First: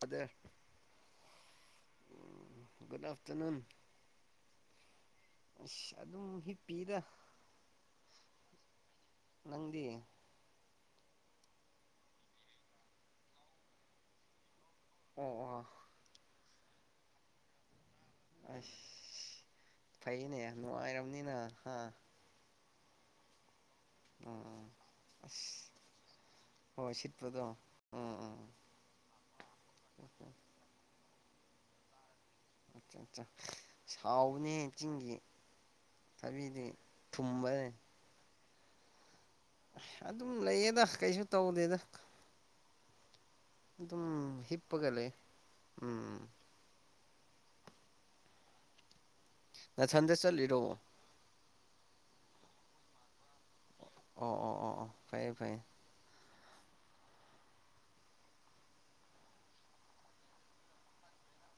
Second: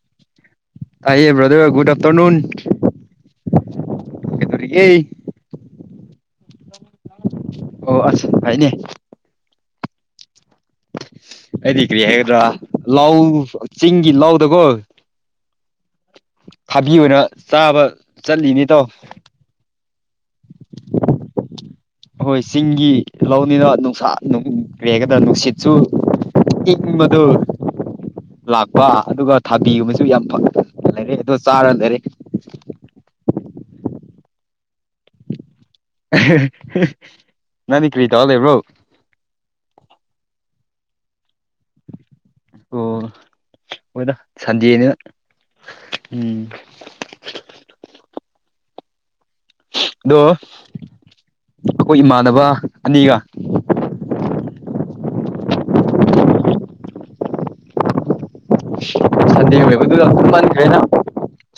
Brother ꯇꯥꯏꯦ ꯭ꯔꯗꯔ ꯨꯗ ꯑꯐꯇꯔꯅꯟ ꯑ ꯑꯗꯨꯝ ꯍꯤꯞꯄꯤꯗ ꯑꯣ ꯑꯁ ꯍꯥꯏꯥꯏꯅꯦ ꯅꯗꯤ ꯑꯩꯗꯤ ꯀꯔꯤ ꯍꯥꯏꯒꯗ꯭ꯔꯥ ꯂ ꯆꯤꯡꯒꯤ ꯂꯗꯀꯣ ꯑꯣ ꯑꯣ ꯊꯥꯕꯤ ꯑꯣꯏꯅ ꯆꯥꯕ ꯆꯠꯂꯤꯅꯤ ꯑꯁ ꯇꯣ ꯐꯩꯅꯦ ꯅꯨꯡꯉꯥꯏꯔꯝꯅꯤꯅ ꯑ ꯍꯣꯏ ꯆꯤꯡꯒꯤ ꯂꯧꯅꯤꯅ ꯅꯨꯡꯁꯥ ꯅꯨꯡ ꯀ꯭ꯔꯦꯒꯗ ꯑꯁ ꯅꯨꯡꯁꯤꯠꯁꯨ ꯍꯣꯏ ꯏꯪꯕꯗꯨ ꯁꯤꯠꯄꯗꯣ ꯎꯝ ꯎꯝ ꯂꯥꯛꯄ ꯑꯗꯨꯒ ꯊꯥꯕꯤꯒꯨꯝꯕꯁꯨ ꯌꯥꯝ ꯐ ꯂꯩꯔꯦ ꯑꯣ ꯆꯥꯔ ꯂꯩꯔꯦ ꯑꯆꯥ ꯑ ꯁꯥꯎꯕꯅꯦ ꯆꯤꯡꯒꯤ ꯊꯕꯤꯗꯤ ꯊꯨꯝꯕꯅꯦ ꯅꯅꯤ ꯀꯔꯤ ꯇ ꯑꯣꯜꯦꯕ꯭ꯔꯣ ꯑꯗꯨꯝ ꯂꯩꯌꯦꯗ ꯀꯩꯁꯨ ꯇꯧꯗꯦꯗ ꯑꯣ ꯑꯗꯨꯝ ꯍꯣꯏꯗ ꯍꯤꯞꯄꯒ ꯁꯟꯗꯦꯅꯤꯅ ꯂꯩ ꯎꯝ ꯅ ꯊꯟꯗꯦ ꯑꯗꯣ ꯆꯜꯂꯤꯔꯣꯣ ꯑꯩꯈꯣꯏ ꯏꯃꯥꯟꯅꯕ ꯑꯅꯤꯒ ꯑꯣ ꯑꯣ ꯑꯣ ꯑꯣ ꯐꯩꯌꯦ ꯐꯩꯌꯦ ꯁꯟꯗꯦ ꯑꯣꯏꯕ ꯑꯗꯨꯒ ꯀꯃꯟꯈ ꯍꯥꯏꯅ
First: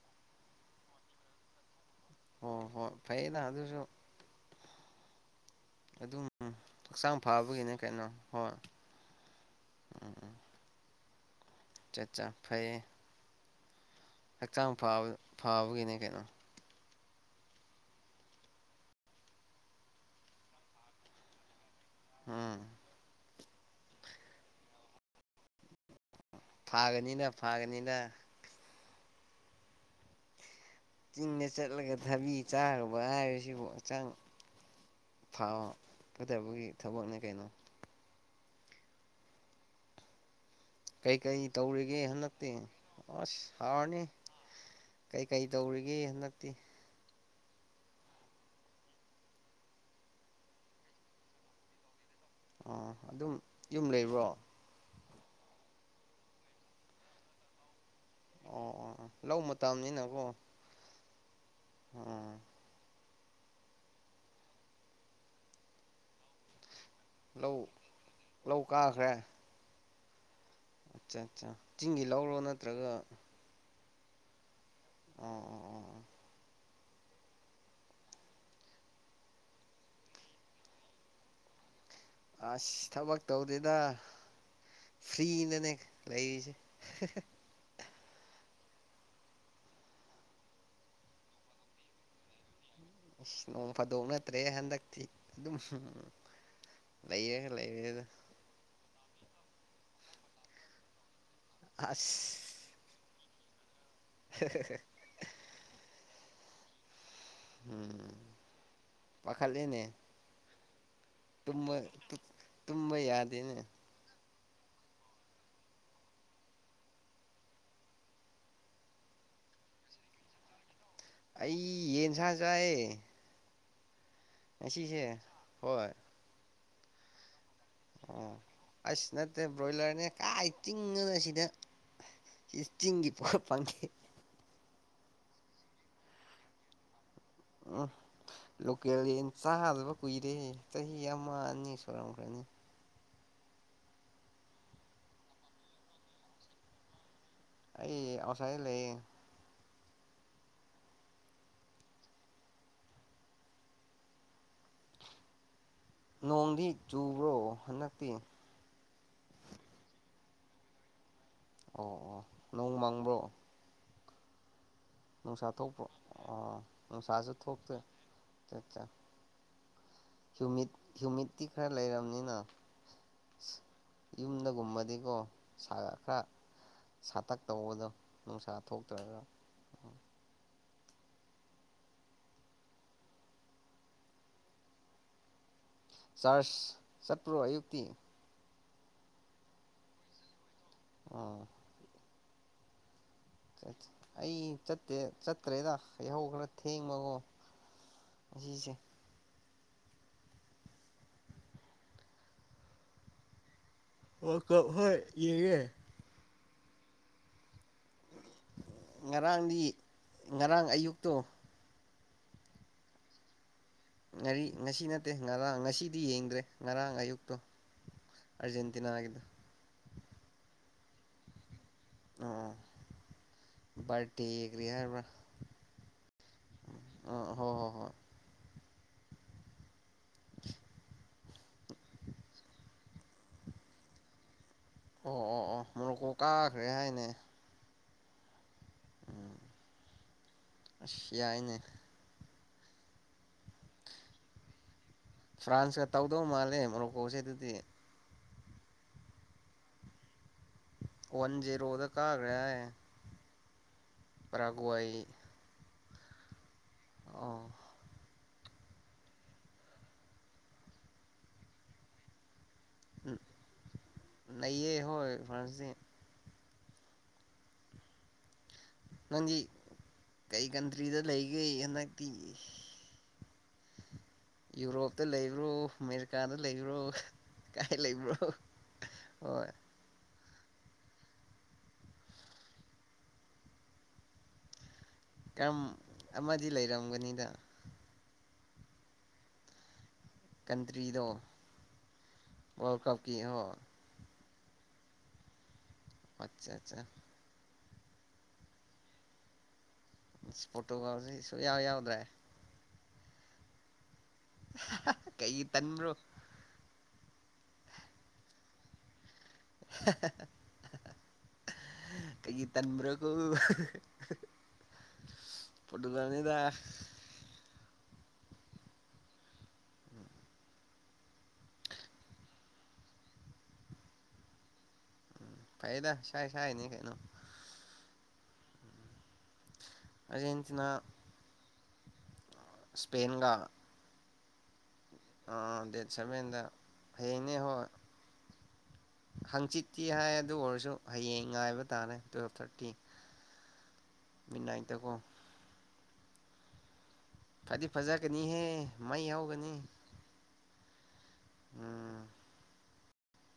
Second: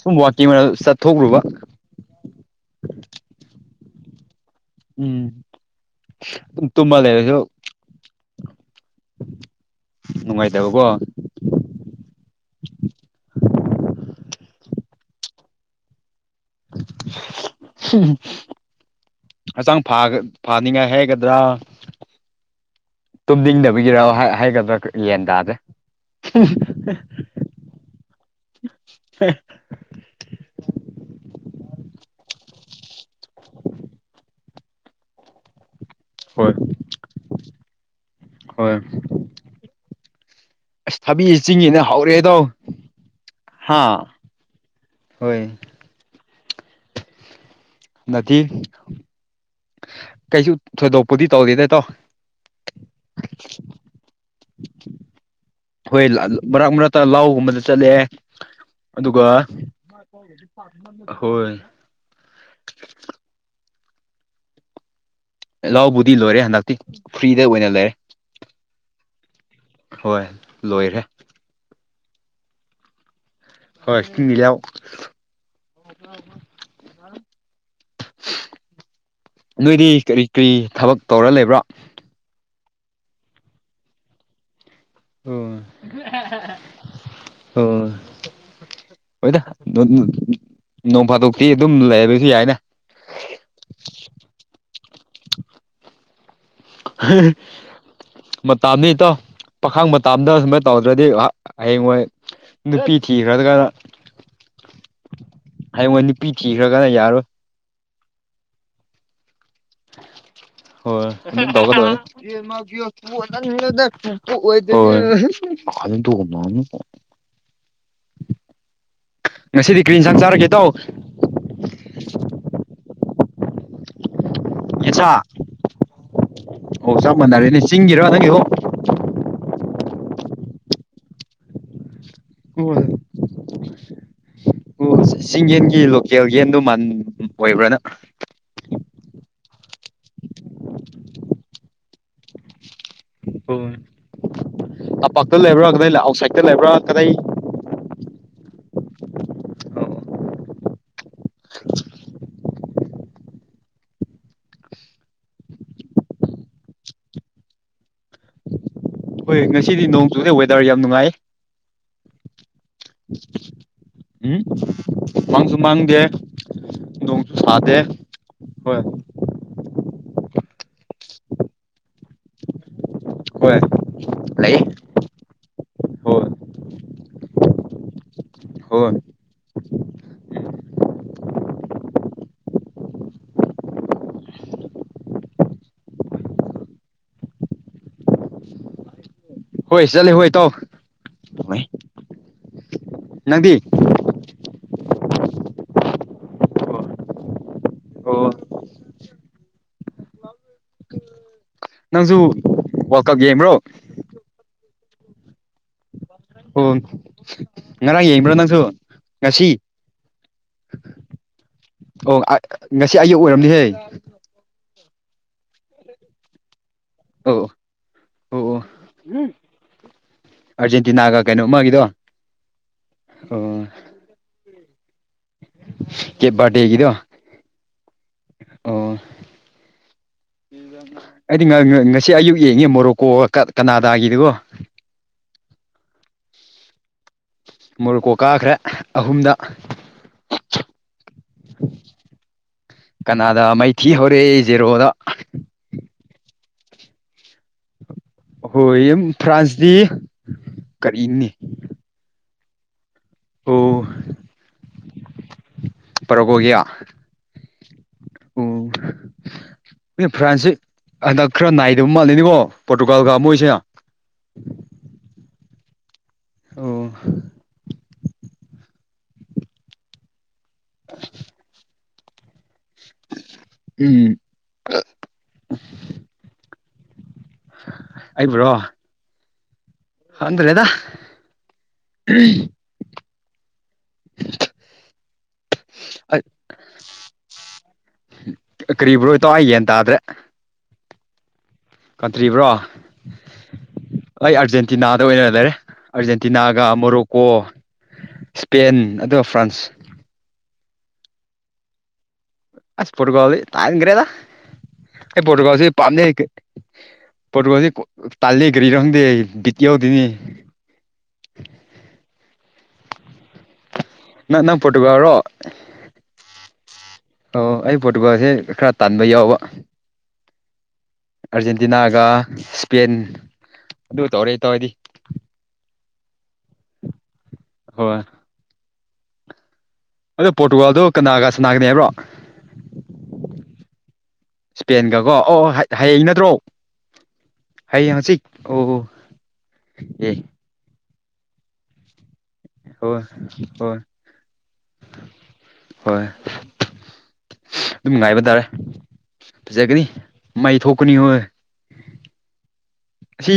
ꯁꯨꯝ ꯋꯥꯀꯤ ꯆꯠꯊꯣꯛꯈ꯭ꯔꯨꯕ ꯑꯣ ꯍꯣ ꯐꯩꯩꯅ ꯑꯗꯨꯁꯨ ꯎꯝ ꯑꯗꯨꯝ ꯇꯨꯝꯃ ꯍꯛꯆꯥꯡ ꯂꯩꯔꯁꯨ ꯐꯕꯒꯤꯅꯦ ꯀꯩꯅꯣ ꯍꯣꯏ ꯅꯨꯡꯉꯥꯏꯗꯕꯕꯣ ꯆꯥꯆꯥ ꯐꯩꯌꯦ ꯍꯛꯆꯥꯡ ꯐꯕ ꯐꯥꯕꯒꯤꯅꯦ ꯀꯩꯅꯣ [unintelligible] ꯍꯛꯆꯥꯡ ꯐꯥꯅꯤꯡꯉꯥꯏ ꯍꯥꯏꯒꯗ꯭ꯔꯥ ꯑꯝ ꯇꯨꯝꯅꯤꯡꯗꯕꯒꯤꯔꯣꯑꯣ ꯍꯥꯏꯒꯗ꯭ꯔꯥ ꯌꯦꯟ ꯇꯥꯥꯁꯦ ꯐꯥꯒꯅꯤꯅ ꯐꯥꯒꯅꯤꯅ ꯍ ꯆꯤꯡꯗ ꯆꯠꯂꯒ ꯊꯕꯤ ꯆꯥꯈ꯭ꯔꯕ ꯍꯥꯏꯕꯁꯤꯕꯨ ꯍꯛꯆꯥꯡ ꯐꯥꯎꯋ ꯍꯣꯏ ꯐꯠꯇꯕꯒꯤ ꯊꯕꯛꯅꯦ ꯀꯩꯅꯣ ꯍꯣꯏ ꯑꯁ ꯀꯩ ꯊꯕꯤ ꯀꯔꯤ ꯆꯤꯡꯉꯤꯅ ꯇꯧꯔꯤꯒꯦ ꯍꯧꯔꯦ ꯏꯇꯥꯎ ꯍꯟꯗꯛꯇꯤ ꯑꯁ ꯍꯥꯥ ꯁꯥꯔꯅꯤ ꯀꯩ ꯍꯣꯏ ꯀꯩ ꯇꯧꯔꯤꯒꯦ ꯍꯟꯗꯛꯇꯤ ꯅꯠꯇ ꯀꯩꯁꯨ ꯊꯣꯏꯗꯣꯛꯄꯨꯗꯤ ꯇꯧꯔꯤꯦ ꯅꯠꯇꯣ ꯑꯣ ꯑꯗꯨꯝ ꯌꯨꯝ ꯂꯩꯕ꯭ꯔꯣ ꯍꯣꯏ ꯃꯔꯛ ꯃꯔꯛꯇ ꯂꯍꯥꯎꯒꯨꯝꯕꯗ ꯆꯠꯂꯑꯦ ꯑꯣ ꯑꯣ ꯑꯗꯨꯒ ꯂꯧ ꯃꯇꯝꯅꯤꯅꯀꯣ ꯍꯣꯏ ꯑꯣ [unintelligible] ꯂꯥꯎꯕꯨꯗꯤ ꯏꯜꯂꯣꯦꯟꯗꯑꯥꯛꯇꯤ ꯂꯧ ꯂꯧ ꯀꯥꯈ꯭ꯔꯦ ꯍꯣꯏ ꯂꯣꯏꯔꯦ ꯑꯠꯆꯥ ꯑꯠꯆꯥ ꯆꯤꯡꯒꯤ ꯂꯧꯔꯣ ꯅꯠꯇ꯭ꯔꯒ ꯍꯣꯏ ꯃꯤꯂꯑꯣ ꯑ ꯑꯣ ꯑꯣ ꯑ ꯅꯣꯏꯗꯤ ꯀꯔꯤ ꯀꯔꯤ ꯊꯕꯛ ꯇꯧꯔ ꯂꯩꯕ꯭ꯔꯥ ꯑꯁ ꯊꯕꯛ ꯇꯧꯗꯦꯗ ꯑꯣ ꯐ꯭ꯔꯤꯗꯅꯦ ꯂꯩꯔꯤꯁꯦ [unintelligible] ꯑꯣ ꯍꯣꯏꯗ ꯅꯣꯡ ꯐꯥꯗꯣꯛꯇꯤ ꯑꯗꯨꯝ ꯂꯩ ꯕꯗꯨꯁꯨ ꯌꯥꯏꯅ ꯑꯁ ꯅꯣꯡ ꯐꯥꯗꯣꯛ ꯅꯠꯇ꯭ꯔꯦ ꯍꯟꯗꯛꯇꯤ ꯑꯗꯨꯝ ꯂꯩꯔꯒ ꯂꯩꯔꯦꯗ ꯃꯇꯥꯝꯅꯤ ꯏꯇꯥꯎ ꯄꯥꯈꯥꯡ ꯃꯇꯥꯝꯗ ꯁꯨꯃꯥꯏꯅ ꯇꯧꯗ꯭ꯔꯗꯤ ꯍꯩꯌꯦꯡꯋꯥꯏ ꯑꯁ ꯅꯨꯄꯤ ꯊꯤꯈ꯭ꯔꯒꯥꯟ [unintelligible] ꯍꯌꯦꯡꯉꯣꯟ ꯅꯨꯄꯤ ꯊꯤꯈ꯭ꯔꯒꯅ ꯌꯥꯔꯣꯏ ꯎꯝ ꯄꯥꯈꯠ ꯂꯦꯅꯦ ꯍꯣꯏ ꯇꯨꯝꯕ ꯌꯥꯗꯦꯅꯦ [unintelligible] [unintelligible] ꯉꯁꯤꯗꯤ ꯀꯔꯤ ꯌꯦꯟꯁꯥꯛ ꯆꯥꯔꯒꯦ ꯏꯇꯥꯎ ꯑꯩ ꯌꯦꯟꯁꯥ ꯆꯥꯏꯌꯦ ꯉꯁꯤꯁꯦ ꯌꯦꯟꯁꯥ ꯍꯣꯏ ꯑꯣ ꯆꯞ ꯃꯥꯅꯔꯦꯅꯦ ꯑꯣ ꯑꯁ ꯅꯠꯇꯦ ꯕ꯭ꯔꯣꯏꯂꯔꯅꯦ ꯀꯥꯏ ꯇꯤꯡꯉꯅ ꯁꯤꯗ ꯆꯤꯡꯒꯤ ꯄꯣꯠ ꯐꯪꯗꯦ ꯑꯣ ꯆꯤꯡ ꯌꯦꯟꯒꯤ ꯂꯣꯀꯦꯜ ꯌꯦꯟꯗꯣ ꯃꯥꯟ ꯑꯣꯏꯕ꯭ꯔꯅ ꯎꯝ ꯂꯣꯀꯦꯜ ꯌꯦꯟ ꯆꯥꯗꯕ ꯀꯨꯏꯔꯦ ꯆꯍꯤ ꯑꯃ ꯑꯅꯤ [unintelligible] [unintelligible] ꯇꯝꯄꯥꯛꯇ ꯂꯩꯕ꯭ꯔꯥ ꯀꯗꯥꯏ ꯑꯥꯎꯠꯁꯥꯏꯗꯠꯇ ꯂꯩꯕ꯭ꯔꯥ ꯀꯗꯥꯏ ꯑꯩ ꯑꯥꯎ꯭ꯇꯁꯥꯏꯇ ꯂꯩꯌꯦ ꯅꯣꯡꯗꯤ ꯆꯨꯕ꯭ꯔꯣ ꯍꯟꯗꯛꯇꯤ ꯍꯣꯏ ꯉꯁꯤꯗꯤ ꯅꯣꯡ ꯆꯨꯗ ꯋꯦꯗꯔ ꯌꯥꯝ ꯅꯨꯡꯉꯥꯏ ꯑꯣ ꯑꯣ ꯅꯣꯡ ꯃꯡꯕ꯭ꯔꯣ ꯎꯝ ꯅꯨꯡꯁꯥ ꯃꯪꯁꯨ ꯊꯣꯛꯄ꯭ꯔꯣ ꯃꯥꯡꯗꯦ ꯑꯣꯥ ꯅꯨꯡꯁꯥꯁꯨ ꯅꯣꯡꯁꯨ ꯊꯣꯛꯇꯦ ꯁꯥꯗꯦ ꯍꯣꯏ ꯆ ꯅꯨꯃꯤꯠ ꯍ꯭ꯌꯨꯃꯤꯠꯇꯤ ꯈꯔ ꯂꯩꯔꯝꯅꯤꯅꯦ ꯍꯣꯏ ꯂꯩ ꯌꯨꯝꯗꯒꯨꯝꯕꯗꯤꯀꯣ ꯁꯥꯒ ꯍꯣꯏ ꯈꯔ ꯁꯥꯇꯛ ꯇꯧꯕꯗꯣ ꯅꯨꯡꯁꯥ ꯍꯣꯏ ꯊꯣꯛꯇ꯭ꯔꯒ ꯆꯥꯔꯁ ꯆꯠꯄ꯭ꯔꯣ ꯑꯌꯨꯛꯇꯤ ꯍꯣꯏ ꯆꯠꯂꯤ ꯍꯣꯏ ꯏꯇꯥꯎ ꯑꯣ ꯅꯪꯗꯤ ꯑꯩ ꯆꯠ ꯆꯠꯈ꯭ꯔꯦꯗ ꯌꯍꯧ ꯈꯔ ꯊꯦꯡꯕꯒꯣ ꯑꯣ ꯉꯁꯤꯁꯦ ꯅꯪꯁꯨ ꯋꯥ꯭ꯜꯀꯞ ꯌꯦꯡꯕ꯭ꯔꯣ ꯑꯣ ꯍꯣꯏ ꯌꯦꯡꯉꯦ ꯑꯣ ꯉꯔꯥꯡ ꯌꯦꯡꯕ꯭ꯔꯣ ꯅꯪꯁꯨ ꯉꯁꯤ ꯇꯣ ꯑꯣ ꯉꯁꯤ ꯑꯌꯨꯛ ꯑꯣꯏꯔꯝꯅꯤꯍꯦ ꯉꯥꯔꯤ ꯉꯁꯤ ꯅꯠꯇꯦ ꯉꯔꯥꯡ ꯉꯁꯤꯗꯤ ꯌꯦꯡꯗ꯭ꯔꯦ ꯉꯔꯥꯡ ꯑꯌꯨꯛꯇꯣ ꯑꯣ ꯑꯣ ꯑꯔꯖꯦꯟꯇꯤꯅꯥ ꯒꯤꯗꯣ ꯑꯔꯖꯦꯟꯇꯤꯅꯥꯒ ꯀꯩꯅꯣ ꯑꯃꯥꯒꯤꯗꯣ ꯑꯣ [unintelligible] ꯀꯦꯕꯥꯔꯇꯦ ꯒꯤꯗꯣ ꯑꯣ ꯍꯣꯏ ꯍꯣꯏ ꯍꯣꯏ ꯑꯣ [inaudible] ꯑꯩꯗꯤ ꯉꯁꯤ ꯑꯌꯨꯛ ꯌꯦꯡꯉꯦ ꯃꯣꯔꯣꯛꯀꯣ ꯀꯅꯥꯗꯥꯒꯤꯗꯨꯒꯣ ꯑꯣ ꯑꯣ ꯑꯣ ꯃꯣꯔꯣꯀꯣ ꯀꯥꯈ꯭ꯔꯦ ꯍꯥꯏꯅꯦ ꯃꯣꯔꯨꯀꯣ ꯀꯥꯈ꯭ꯔꯦ ꯑꯍꯨꯝꯗ ꯎꯝ ꯁꯤ ꯌꯥꯏꯅꯦ ꯀꯅꯥꯗ ꯃꯥꯏꯊꯤ ꯍꯧꯔꯦ ꯖꯦꯔꯣꯗ ꯐ꯭ꯔꯥꯟꯁꯀ ꯇꯧꯗꯧ ꯃꯥꯜꯂꯦ ꯃꯣꯔꯣꯀꯣꯁꯦ ꯑꯗꯨꯗꯤ ꯍꯣꯏ ꯐ꯭ꯔꯥꯟꯁꯗꯤ ꯋꯥꯟ ꯖꯖꯤꯔꯣꯗ ꯀꯥꯒ ꯑꯣ ꯔꯒꯣꯏ ꯄꯔꯕꯒꯌꯥ ꯎꯝ ꯑꯦ ꯐ꯭ꯔꯥꯟꯁꯤ ꯍꯟꯗꯛ ꯈꯔ ꯅꯥꯏꯗꯕ ꯃꯥꯜꯂꯦꯅꯤꯕꯣ ꯅꯌꯦ ꯍꯣꯏ ꯐ ꯑꯣ ꯅꯪꯖꯤ ꯀꯩ ꯀꯟꯇ꯭ꯔꯤꯗ ꯂꯩꯒꯦ ꯍꯟꯗꯛꯛꯇꯤ ꯎꯝ ꯌꯨꯔꯣꯞꯇ ꯂꯩꯕ꯭ꯔꯣ ꯑꯃꯦꯔꯤꯀꯥꯗ ꯂꯩꯕ꯭ꯔꯣ ꯀꯥꯏ ꯂꯩꯕ꯭ꯔꯣ ꯍꯣꯏ ꯍꯗ꯭ꯔꯦꯗ ꯀꯔꯝ ꯑꯃꯗꯤ ꯂꯩꯔꯝꯒꯅꯤꯗ ꯀꯔꯤꯕ ꯭ꯔꯣ ꯇꯧ ꯑꯩ ꯌꯦꯟ ꯇꯥꯗ꯭ꯔꯦ ꯀꯟꯇ꯭ꯔꯤꯗꯣ ꯀꯟꯇ꯭ꯔꯤꯕ꯭ꯔꯣ ꯋꯥꯔꯜ ꯀꯞꯀꯤ ꯍ ꯑꯩ ꯑꯥꯔꯖꯦꯟꯇꯤꯅꯥꯗ ꯑꯣꯏꯅ ꯂꯩꯔꯦ ꯑꯠꯆꯥ ꯑꯥꯔꯖꯦꯟꯇꯤꯅꯥꯒ ꯑꯠꯆꯥ ꯃꯣꯔꯣꯛꯀꯣ ꯏꯁꯄꯦꯟ ꯑꯗꯨꯒ ꯐ꯭ꯔꯥꯟꯁ ꯐꯣꯇꯣꯒꯁꯁꯨ ꯌꯥꯎ ꯌꯥꯎꯗ꯭ꯔꯦ ꯑꯁ ꯄꯨꯣꯠꯀꯣꯗꯤ ꯇꯥꯏ ꯌꯦ ꯀꯔꯦꯗ ꯑꯩ ꯀꯩꯒꯤ ꯄꯨꯣꯠꯀꯥꯎꯁꯤ ꯇꯟꯕ꯭ꯔꯣ ꯄꯝꯃꯦ ꯄꯠꯗꯤ ꯇꯥꯦꯒꯔꯤꯔꯗ ꯕꯤꯇꯣꯗꯤꯅꯤ ꯇꯟ꯭ꯔꯒ ꯅꯪ ꯅꯪ ꯄꯠꯇꯕꯔꯣ ꯄꯣꯔꯇꯨꯒꯥꯜꯅꯤꯗ ꯑꯩ ꯄꯣꯔꯇꯨꯒꯥꯜꯁꯦ ꯈꯔ ꯇꯥꯟꯕ ꯌꯥꯎꯕ ꯑꯥꯔꯖꯦꯟꯇꯤꯅꯥꯒ ꯏꯁꯄꯦꯟ ꯑꯗꯨ ꯇꯧꯔꯦ ꯇꯧꯔꯗꯤ ꯐꯩꯗ ꯁ ꯁꯅꯤ ꯀꯩꯅꯣ ꯍꯣꯏ ꯑꯗꯣ ꯑꯥꯔꯖꯦꯟꯇꯤꯅꯥ ꯄꯣꯔꯇꯨꯒꯥꯜꯗꯣ ꯀꯅꯥꯒ ꯁꯅꯥꯒꯅꯤ ꯍꯥꯏꯕ꯭ꯔꯣ ꯁꯄꯦꯟꯒ ꯏꯁꯄꯦꯟꯒꯀꯣ ꯑꯣ ꯍꯌꯦꯡ ꯅꯠꯇ꯭ꯔꯣ ꯁꯚꯦꯟꯗ ꯍꯌꯦꯡ ꯍꯧꯖꯤꯛ ꯑꯣ ꯑꯣ ꯍꯪꯆꯤꯠꯇꯠꯇꯤ ꯍꯥꯏ ꯑꯦ ꯑꯗꯨ ꯑꯣꯏꯔꯁꯨ ꯍꯌꯦꯡ ꯉꯥꯏꯕ ꯇꯥꯔꯦ ꯍ ꯍꯣꯏ ꯅꯥꯏꯇꯀꯣ ꯍꯣꯏ ꯐꯗꯤ ꯑꯗꯨꯝ ꯐꯖꯛ ꯉꯥꯏꯕ ꯀꯅꯤꯍꯦ ꯇꯥꯔꯦ ꯃꯩ ꯍꯧꯒꯅꯤ ꯐꯖꯒꯅꯤ ꯃꯩ ꯊꯣꯛꯀꯅꯤ ꯑꯣꯏ ꯎꯝ ꯑꯁꯤ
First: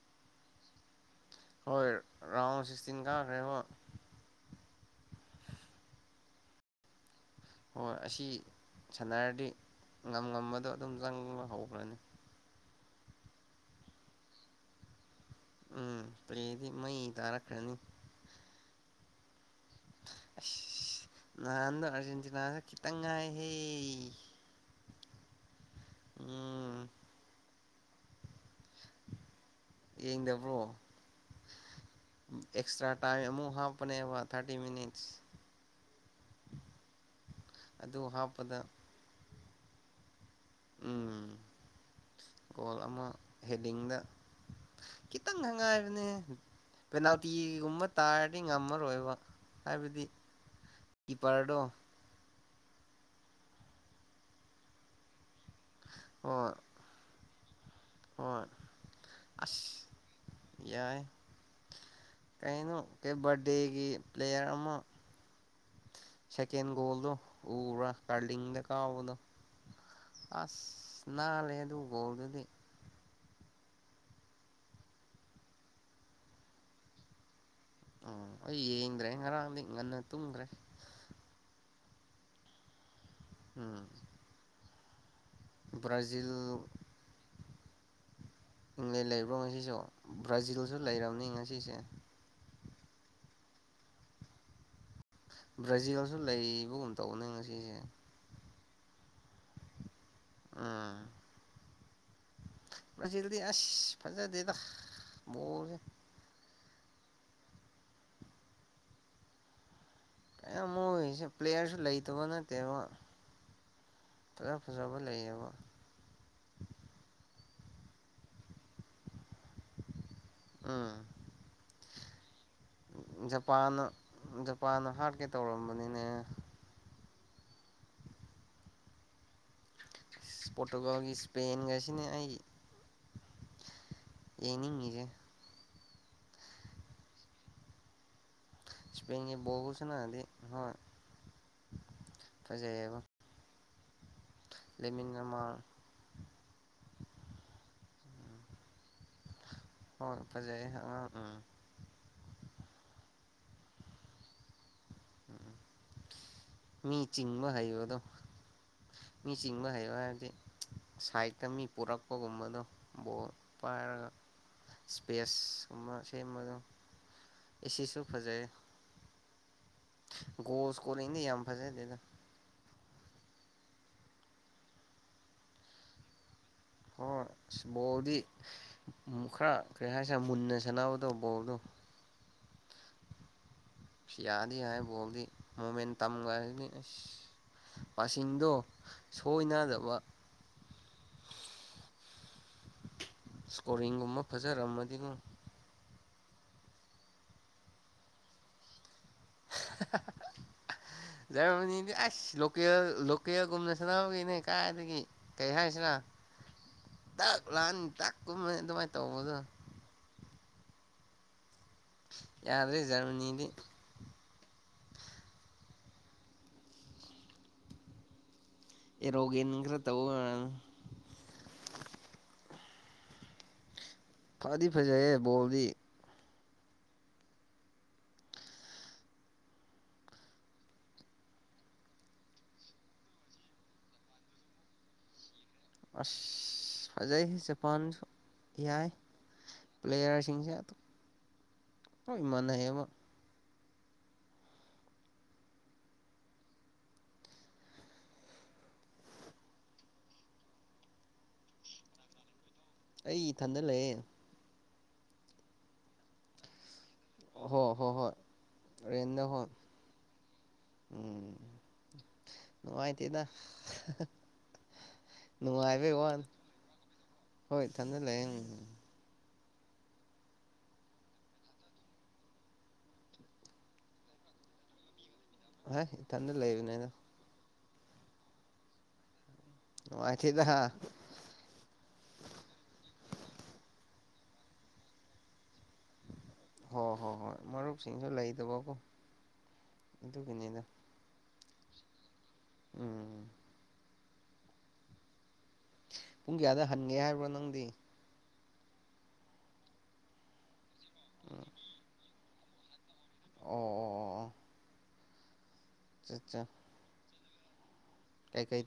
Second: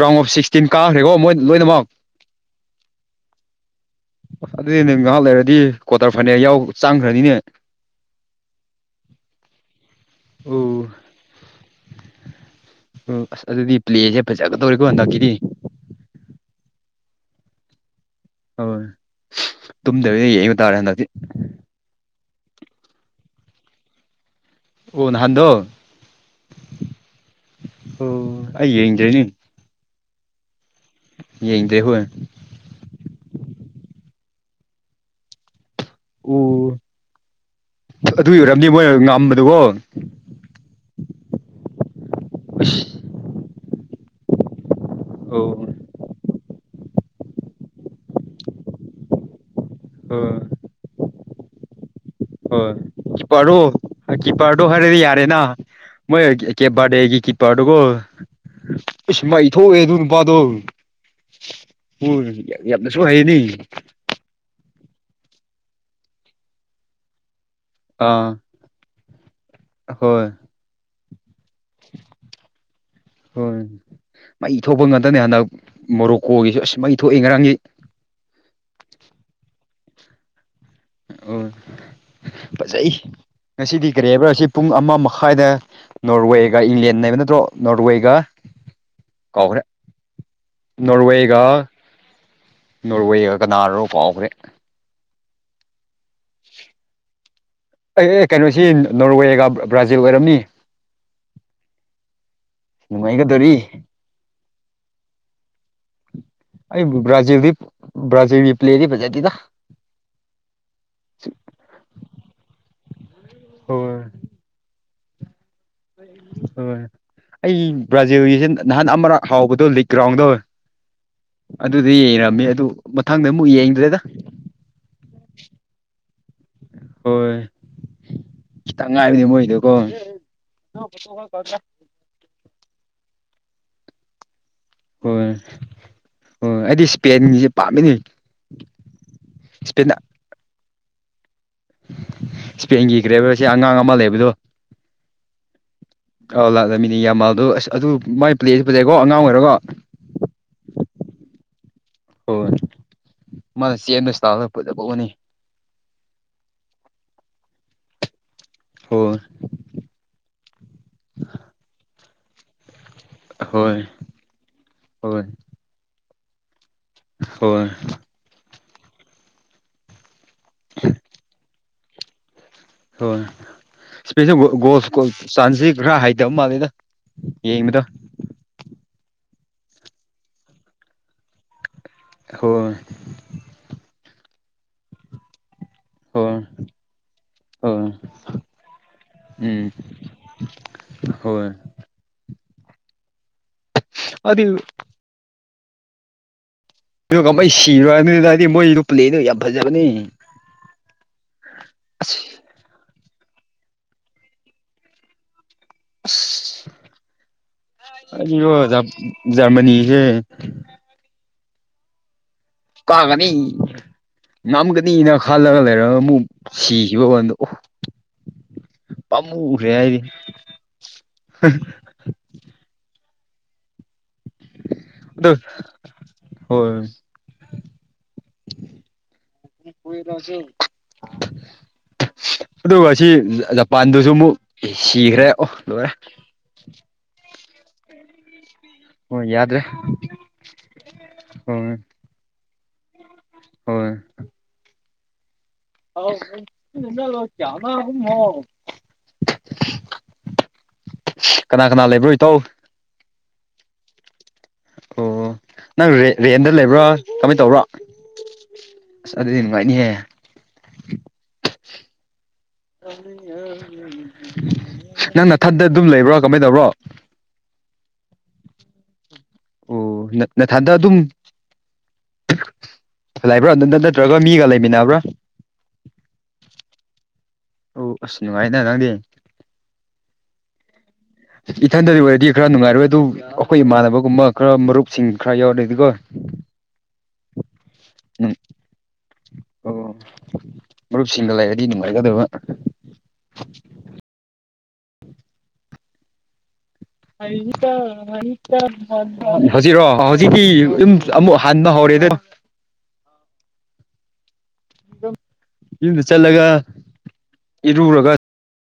ꯔꯣꯡ ꯑꯣꯐ ꯁꯤꯛꯁꯇꯤꯟ ꯀꯥꯈ꯭ꯔꯦꯀꯣ ꯃꯣꯏ ꯂꯣꯏꯅꯃꯛ ꯍꯣꯏ ꯔꯥꯎꯟ ꯁꯤꯁꯇꯤꯟ ꯀꯥꯈꯔꯦꯀꯣ ꯑꯁ ꯑꯗꯨꯗꯤ ꯅꯪ ꯉꯥꯏꯍꯥꯛ ꯂꯩꯔꯗꯤ ꯀ꯭ꯋꯥꯇꯔ ꯐꯥꯏꯅꯦꯜ ꯌꯥꯎ ꯆꯥꯡꯈ꯭ꯔꯅꯤꯅꯦ ꯍꯣꯏ ꯑꯁꯤ ꯁꯥꯟꯅꯔꯗꯤ ꯉꯝ ꯑꯣ ꯉꯝꯕꯗꯣ ꯑꯗꯨꯝ ꯆꯪꯕ ꯍꯧꯒꯔ꯭ꯅꯤ ꯑꯣ ꯑꯁ ꯑꯗꯨꯗꯤ ꯄ꯭ꯂꯦꯁꯦ ꯐꯖꯒꯗꯧꯔꯤꯦꯀꯣ ꯍꯟꯗꯛꯀꯤꯗꯤ ꯎꯝ ꯄ꯭ꯂꯦꯗꯤ ꯃꯩ ꯇꯥꯔꯛꯈ꯭ꯔꯅꯤ ꯍꯣꯏ ꯇꯨꯝꯗꯕꯤꯗ ꯌꯦꯡꯕ ꯑꯁ ꯇꯥꯔꯦ ꯍꯟꯗꯛꯇꯤ ꯈꯤꯇꯥꯪꯪ ꯉꯥꯏꯍꯦ ꯑꯣ ꯅꯍꯥꯟꯗꯣ ꯎꯝ ꯑꯣ ꯑꯩꯏ ꯌꯦꯡꯗꯦꯅꯦ ꯌꯦꯡꯗꯕ꯭ꯔꯣ ꯍꯣꯏ ꯑꯦꯛꯁꯇ꯭ꯔꯥ ꯇꯥꯏꯝꯨ ꯍꯥꯄꯅꯦꯕ ꯊꯥꯔꯇꯤ ꯃꯤꯅꯤꯠꯁ ꯑꯣ ꯑꯗꯨ ꯑꯗꯨꯒꯤ ꯍꯥꯞꯄꯗ ꯑꯣꯏꯔꯝꯅꯤ ꯃꯣꯏꯅ ꯉꯥꯝꯕꯗꯨꯀꯣ ꯎꯝ ꯀꯣꯜ ꯑꯁ ꯑꯃ ꯍꯦꯗꯤꯡꯗ ꯈꯤꯇꯪ ꯑꯣ ꯉꯥꯏꯕꯅꯦ ꯄꯦꯅꯥꯜꯇꯤꯒꯨꯝꯕ ꯇꯥꯔꯗꯤ ꯉꯝꯃꯔꯣꯏꯕ ꯍꯥꯏꯕꯗꯤ ꯀꯤꯄꯔꯗꯣ ꯍꯣꯏ ꯀꯤꯄꯥꯔꯔꯣ ꯀꯤꯄꯔꯗꯣ ꯍꯥꯏꯔꯗꯤ ꯌꯥꯔꯦꯅ ꯃꯣꯏ ꯍꯣꯏ ꯀꯦꯕ ꯕꯥꯔꯗꯦ ꯀꯤꯄꯥꯔꯗꯨꯀꯣ ꯍꯣꯏ ꯏꯁ ꯃꯩ ꯊꯣꯛꯑꯦ ꯑꯁ ꯑꯗꯨ ꯅꯨꯄꯥꯗꯣ ꯌꯥꯏ ꯍꯣꯏ ꯀꯩꯅꯣ ꯌꯥꯝꯅꯁꯨ ꯀꯦꯕ ꯍꯩꯅꯤ ꯕꯥꯔꯗꯦꯒꯤ ꯄ꯭ꯂꯦꯌꯔ ꯑꯃ ꯁꯦꯀꯦꯟ ꯕꯣꯜꯗ ꯎꯕꯔ ꯑꯥ ꯀꯔꯂꯤꯡꯗ ꯀꯥꯎꯕꯗꯣ ꯍꯣꯏ ꯑꯁ ꯅꯥꯜ ꯂꯦ ꯑꯗꯨ ꯒꯣꯜꯗꯨꯗꯤ ꯍꯣꯏ ꯃꯩ ꯊꯣꯛꯄ ꯉꯇꯅꯦ ꯍꯟꯗꯛ ꯃꯣꯔꯣꯛꯀꯣꯒꯤꯁꯨ ꯑꯁ ꯃꯩ ꯊꯣꯛꯑꯦ ꯉꯔꯥꯡꯒꯤ ꯎꯝ ꯑꯩ ꯌꯦꯡꯗ꯭ꯔꯦ ꯉꯔꯥꯡꯗꯤ ꯉꯟꯅ ꯇꯨꯝꯒꯔ꯭ꯦ ꯑꯣ ꯐꯖꯩ ꯎꯝ ꯉꯁꯤꯗꯤ ꯀꯔꯤ ꯍꯥꯏꯕ꯭ꯔꯥ ꯁꯤ ꯄꯨꯡ ꯑꯃꯃ ꯍꯥꯏꯅ ꯕ꯭ꯔꯥꯖꯤꯜ ꯅꯣꯔꯋꯦꯒ ꯏꯪꯂꯦꯟ ꯅꯩꯕ ꯅꯠꯇ꯭ꯔꯣ ꯅꯣꯔꯋꯦꯒ ꯏꯪꯂꯦꯟ ꯂꯩꯕ꯭ꯔꯣ ꯀꯥꯎꯈ꯭ꯔꯦ ꯉꯁꯤꯁꯨ ꯕ꯭ꯔꯥꯖꯤꯜꯁꯨ ꯂꯩꯔꯝꯅꯤ ꯅꯣꯔꯋꯦꯒ ꯉꯁꯤꯁꯦ ꯅꯣꯔꯋꯦꯒ ꯀꯅꯥꯔꯣ ꯀꯥꯎꯈ꯭ꯔꯦ ꯕ꯭ꯔꯥꯖꯤꯜꯁꯨ ꯂꯩꯕꯒꯨꯝ ꯇꯧꯝꯅꯦ ꯉꯁꯤ ꯑꯦ ꯑꯦ ꯀꯩꯅꯣꯁꯤ ꯅꯣꯔꯋꯦꯒ ꯕ꯭ꯔꯥꯖꯤꯜ ꯑꯣꯏꯔꯝꯅꯤ ꯕꯔ꯭ꯖꯤꯜꯗꯤ ꯅꯨꯡꯉꯥꯏꯒꯗꯣꯔꯤ ꯑꯁ ꯐꯖꯗꯦꯗ ꯕꯣꯜꯅꯦ ꯑꯩ ꯕꯔ꯭ꯖꯤꯜꯗꯤ ꯕꯔ꯭ꯖꯤꯜꯒꯤ ꯄ꯭ꯂꯦꯗꯤ ꯐꯖꯇꯤꯗ ꯃꯣꯏꯁꯦ ꯄ꯭ꯂꯦꯌꯔꯁꯨ ꯂꯩꯇꯕ ꯅꯠꯇꯕ ꯍꯣꯏ ꯐꯖ ꯐꯖ ꯕ ꯂꯩꯌꯦꯕ ꯍꯣꯏ ꯑꯩ ꯕ꯭ꯔꯥꯖꯤꯜꯒꯤꯁꯤ ꯅꯍꯥꯟ ꯑꯃꯔꯛ ꯍꯥꯎꯕꯗꯣ ꯂꯤꯛ ꯒ꯭ꯔꯥꯎꯟꯗꯣ ꯑꯥ ꯑꯗꯨꯗꯤ ꯌꯦꯡꯔꯝꯃꯦ ꯑꯗꯨ ꯃꯊꯪꯗ ꯑꯃꯨꯛ ꯌꯦꯡꯗ꯭ꯔꯦꯗ ꯖꯄꯥꯟ ꯍꯥꯔꯠꯀꯦ ꯇꯧꯔꯝꯕꯅꯤꯅꯦ ꯍꯣꯏ ꯈꯤꯇꯪ ꯉꯥꯏꯕꯅꯦ ꯃꯣꯏꯗꯣ ꯄꯣꯇꯨꯒꯜꯒꯤ ꯏꯁꯄꯦꯟ ꯒꯁꯤꯅꯦ ꯑꯩ ꯌꯦꯡꯅꯤꯡꯉꯤꯁꯦ ꯍꯣꯏ ꯍꯣꯏ ꯑꯩꯗꯤ ꯏꯁꯄꯦꯟꯒꯤꯁꯦ ꯄꯥꯝꯃꯤꯅꯤ ꯏꯁꯄꯦꯟꯒꯤ ꯕꯣꯜ ꯏꯁꯄꯦꯟ ꯒꯨꯁꯅꯗꯤ ꯍꯣꯏ ꯏꯁꯄꯦꯟꯒꯤ ꯒꯔ꯭ꯦꯕ ꯁꯤ ꯑꯉꯥꯡ ꯑꯃ ꯂꯩꯕꯗꯣ ꯂꯩꯦꯃꯤꯟꯅ ꯉꯃꯥ ꯑ ꯂꯥꯛꯂꯃꯤꯅꯤ ꯌꯥꯝꯃꯜꯗꯣ ꯑꯁ ꯑꯗꯨ ꯃꯥꯏ ꯄ꯭ꯂꯂꯑꯁꯨ ꯄꯂꯛꯑꯦꯀꯣ ꯑꯉꯥꯡ ꯑꯣꯏꯔꯒꯣ ꯍꯣꯏ ꯐꯖꯩ ꯎꯝ ꯍꯣꯏꯣꯏ ꯃꯥꯅ ꯆꯦꯟꯕ ꯇꯥꯒ ꯐꯗ ꯐꯥꯎꯅꯤ ꯃꯤ ꯆꯤꯡꯕ ꯍꯩꯕꯗꯣ ꯍꯣꯏ ꯃꯤ ꯆꯤꯡꯕ ꯍꯥꯏꯩꯕ ꯍꯥꯏꯁꯦ ꯁꯥꯏꯠꯇ ꯃꯤ ꯄꯨꯔꯛꯄꯒꯨꯝꯕꯗꯣ ꯕꯣꯠ ꯍꯣꯏ ꯄꯥꯏꯔꯒ ꯍꯣꯏ ꯏꯁꯄꯦꯁꯀꯨꯝꯕ ꯁꯦꯝꯕꯗ ꯍꯣꯏ ꯑꯦꯁꯤꯁꯨꯨ ꯐꯖꯩ ꯣꯁ ꯀꯣ ꯂꯩꯗꯤ ꯌꯥꯝ ꯐꯁꯦꯗ ꯍꯣꯏ ꯏꯁꯒꯣ ꯆꯥꯟꯁꯤ ꯈꯔ ꯍꯥꯏꯩꯇꯕ ꯃꯥꯜꯂꯤꯦꯗ ꯍ ꯃꯣꯗꯤ ꯈꯔ ꯀꯩ ꯍꯥꯏꯁꯤꯦ ꯃꯨꯟꯅ ꯁꯥꯟꯅꯕꯗꯣ ꯕꯣꯣꯔꯗꯣ ꯍꯣꯏ ꯌꯥꯗ ꯌꯥꯏ ꯣꯜꯗꯤ ꯃꯣꯃꯦꯟ ꯇꯝꯒ ꯍꯣꯏ ꯍꯣꯏ ꯁꯣꯏꯅꯗꯕ ꯎꯝ ꯍꯣꯏ [unintelligible] ꯏꯁꯀꯣꯔꯤꯡꯒꯨꯝꯕ ꯑꯗꯨ ꯐꯖꯔꯝꯃꯗꯤꯅꯣ ꯑꯗꯨꯒ ꯀꯃꯩ ꯁꯤꯔꯣꯏꯅꯤꯅ ꯍꯥꯏꯗꯤ ꯃꯣꯏ ꯌꯥꯔꯁ ꯑꯁ ꯂꯦꯜ ꯂ ꯄꯔ°ꯒꯨꯝꯅ ꯅ ꯁꯥꯅꯕꯅꯦ ꯀꯥꯏ ꯗꯒꯤ ꯀꯩ ꯍꯥꯏꯅꯤ ꯇꯛ ꯂꯥꯟꯔꯅꯤ ꯇꯛ ꯑꯩꯗꯤꯀꯣ ꯀꯨꯝꯃꯅꯤ ꯑꯗꯨꯃꯥꯏꯅ ꯇꯧꯕꯗꯣ꯫ [inaudible] [inaudible] ꯀꯥꯒꯅꯤ ꯖꯔꯃꯅꯤꯗꯤ ꯉꯝꯒꯅꯤꯅꯥ ꯈꯜꯂꯒ ꯂꯩꯔꯒꯥ ꯑꯃꯨꯛ ꯁꯤꯈꯤꯕ ꯑꫭꯏꯔ°ꯗꯣ ꯑꯦꯔꯣꯒꯦꯟ ꯄꯥꯝꯃꯨꯈꯔꯦ ꯈꯔ ꯑꯩꯗꯤ ꯇꯧꯕ ꯐꯗꯤ ꯐꯖꯩ ꯍ° ꯕꯣꯜꯗꯤ꯫ ꯍꯣꯏꯏ ꯀꯗꯁ [unintelligible] ꯑꯗꯨꯒꯥ ꯁꯤ ꯖꯄꯥꯟꯗꯁꯨ ꯑꯃꯨꯛ ꯁꯤꯈ꯭ꯔꯦ ꯑꯣꯑ ꯑꯁꯖ ꯐꯖꯩꯁ ꯖꯄꯥꯟꯁꯨ꯫ ꯌꯥꯏ ꯍꯣꯏ ꯌꯥꯗ꯭ꯔꯦ ꯄ꯭ꯂꯦꯌꯥꯔꯁꯤꯡꯁꯦ ꯑꯗꯨꯝ ꯏꯃꯥꯟꯅꯩ ꯍꯥꯏꯕ ꯍꯣꯏꯏꯏ ꯑ ꯃ [unintelligible] ꯀꯅꯥ ꯀꯅꯥ ꯂꯩꯕ꯭ꯔꯣ ꯏꯔꯥꯎ ꯑꯩ ꯏꯊꯟꯗꯥ ꯂꯩꯑ° ꯑꯣ ꯑꫭ ꯅꯪ ꯔꯦꯟꯗ ꯂꯩꯕ꯭ꯔꯥ ꯀꯃꯥꯏ ꯇꯧꯕ꯭ꯔꯣ? ꯑꯁ ꯔꯣꯜꯗ ꯑꯗꯨꯗꯤ ꯅꯨꯡꯉꯥꯏꯅꯤꯍꯦ ꯎꯝ [inaudible] ꯅꯨꯡꯉꯥꯏꯇꯦꯗ [unintelligible] ꯅꯪ ꯅꯊꯟꯗ ꯑꯗꯨꯝ ꯅꯨꯡꯉꯥꯏꯕꯩ ꯂꯩꯕ꯭ꯔꯥ ꯋꯥꯅꯤ ꯀꯃꯥꯏ ꯇꯧꯕ꯭ꯔꯣ? ꯍꯣꯏ ꯏꯊꯟꯗ ꯂꯩ ꯎꯝ ꯑꯣꯑ ꯅꯊꯟꯗꯥ ꯑꯗꯨꯝ ꯂꯩꯕ꯭ꯔꯥ ꯑꯗꯨꯗ ꯅꯪ ꯅꯠꯇ꯭ꯔꯒ ꯃꯤꯒ ꯂꯩꯃꯤꯟꯅꯕ꯭ꯔꯥ? ꯍꯥꯏ ꯏꯊꯟꯇꯥ ꯂꯩꯕꯅꯤꯗ ꯑꯣ ꯑꯥꯁ ꯅꯨꯡꯉꯥꯏꯅ ꯅꯪꯗꯤ꯫ ꯅꯨꯡꯉꯥꯏꯇ°ꯗꯥ ꯏꯊꯟꯗꯥ ꯑꯣꯏꯔꯗꯤ ꯈꯔ ꯅꯨꯡꯉꯥꯏꯔꯣꯏꯗꯕ ꯑꯗꯨ ꯑꯩꯈꯣꯏ ꯏꯃꯥꯟꯅꯕꯒꯨꯝꯕꯥ ꯈꯔ ꯃꯔꯨꯞꯁꯤꯡ ꯈꯔ ꯌꯥꯎꯔꯛꯑꯗꯤꯀꯣ ꯑꯥ ꯍꯣ ꯍꯣꯏ ꯃꯔꯨꯞ ꯁꯤꯁꯤꯡꯁꯨ ꯂꯩꯥꯏꯗꯦꯕꯣ ꯀꯣ ꯑꯣ ꯃꯔꯨꯞꯁꯤꯡꯒ ꯂꯩꯔꯗꯤ ꯅꯨꯡꯉꯥꯏꯒꯗꯕꯅꯤ ꯎꯝꯝ ꯄꯨꯡꯀꯌꯥꯗ ꯇ ꯍ [unintelligible] ꯍꯧꯖꯤꯛꯔꯣ ꯍꯧꯖꯤꯛꯇꯤ ꯌꯨꯝ ꯑꯃꯨꯛ ꯎꯝ ꯍꯟꯕꯥ ꯍꯧꯔꯦꯗꯥ ꯑꯣ ꯑꯣ ꯑꫭ ꯌꯨꯝꯗꯥ ꯆꯠꯔꯥꯒ ꯏꯔꯨꯔꯒꯥ ꯫ ꯀꯩꯀꯩ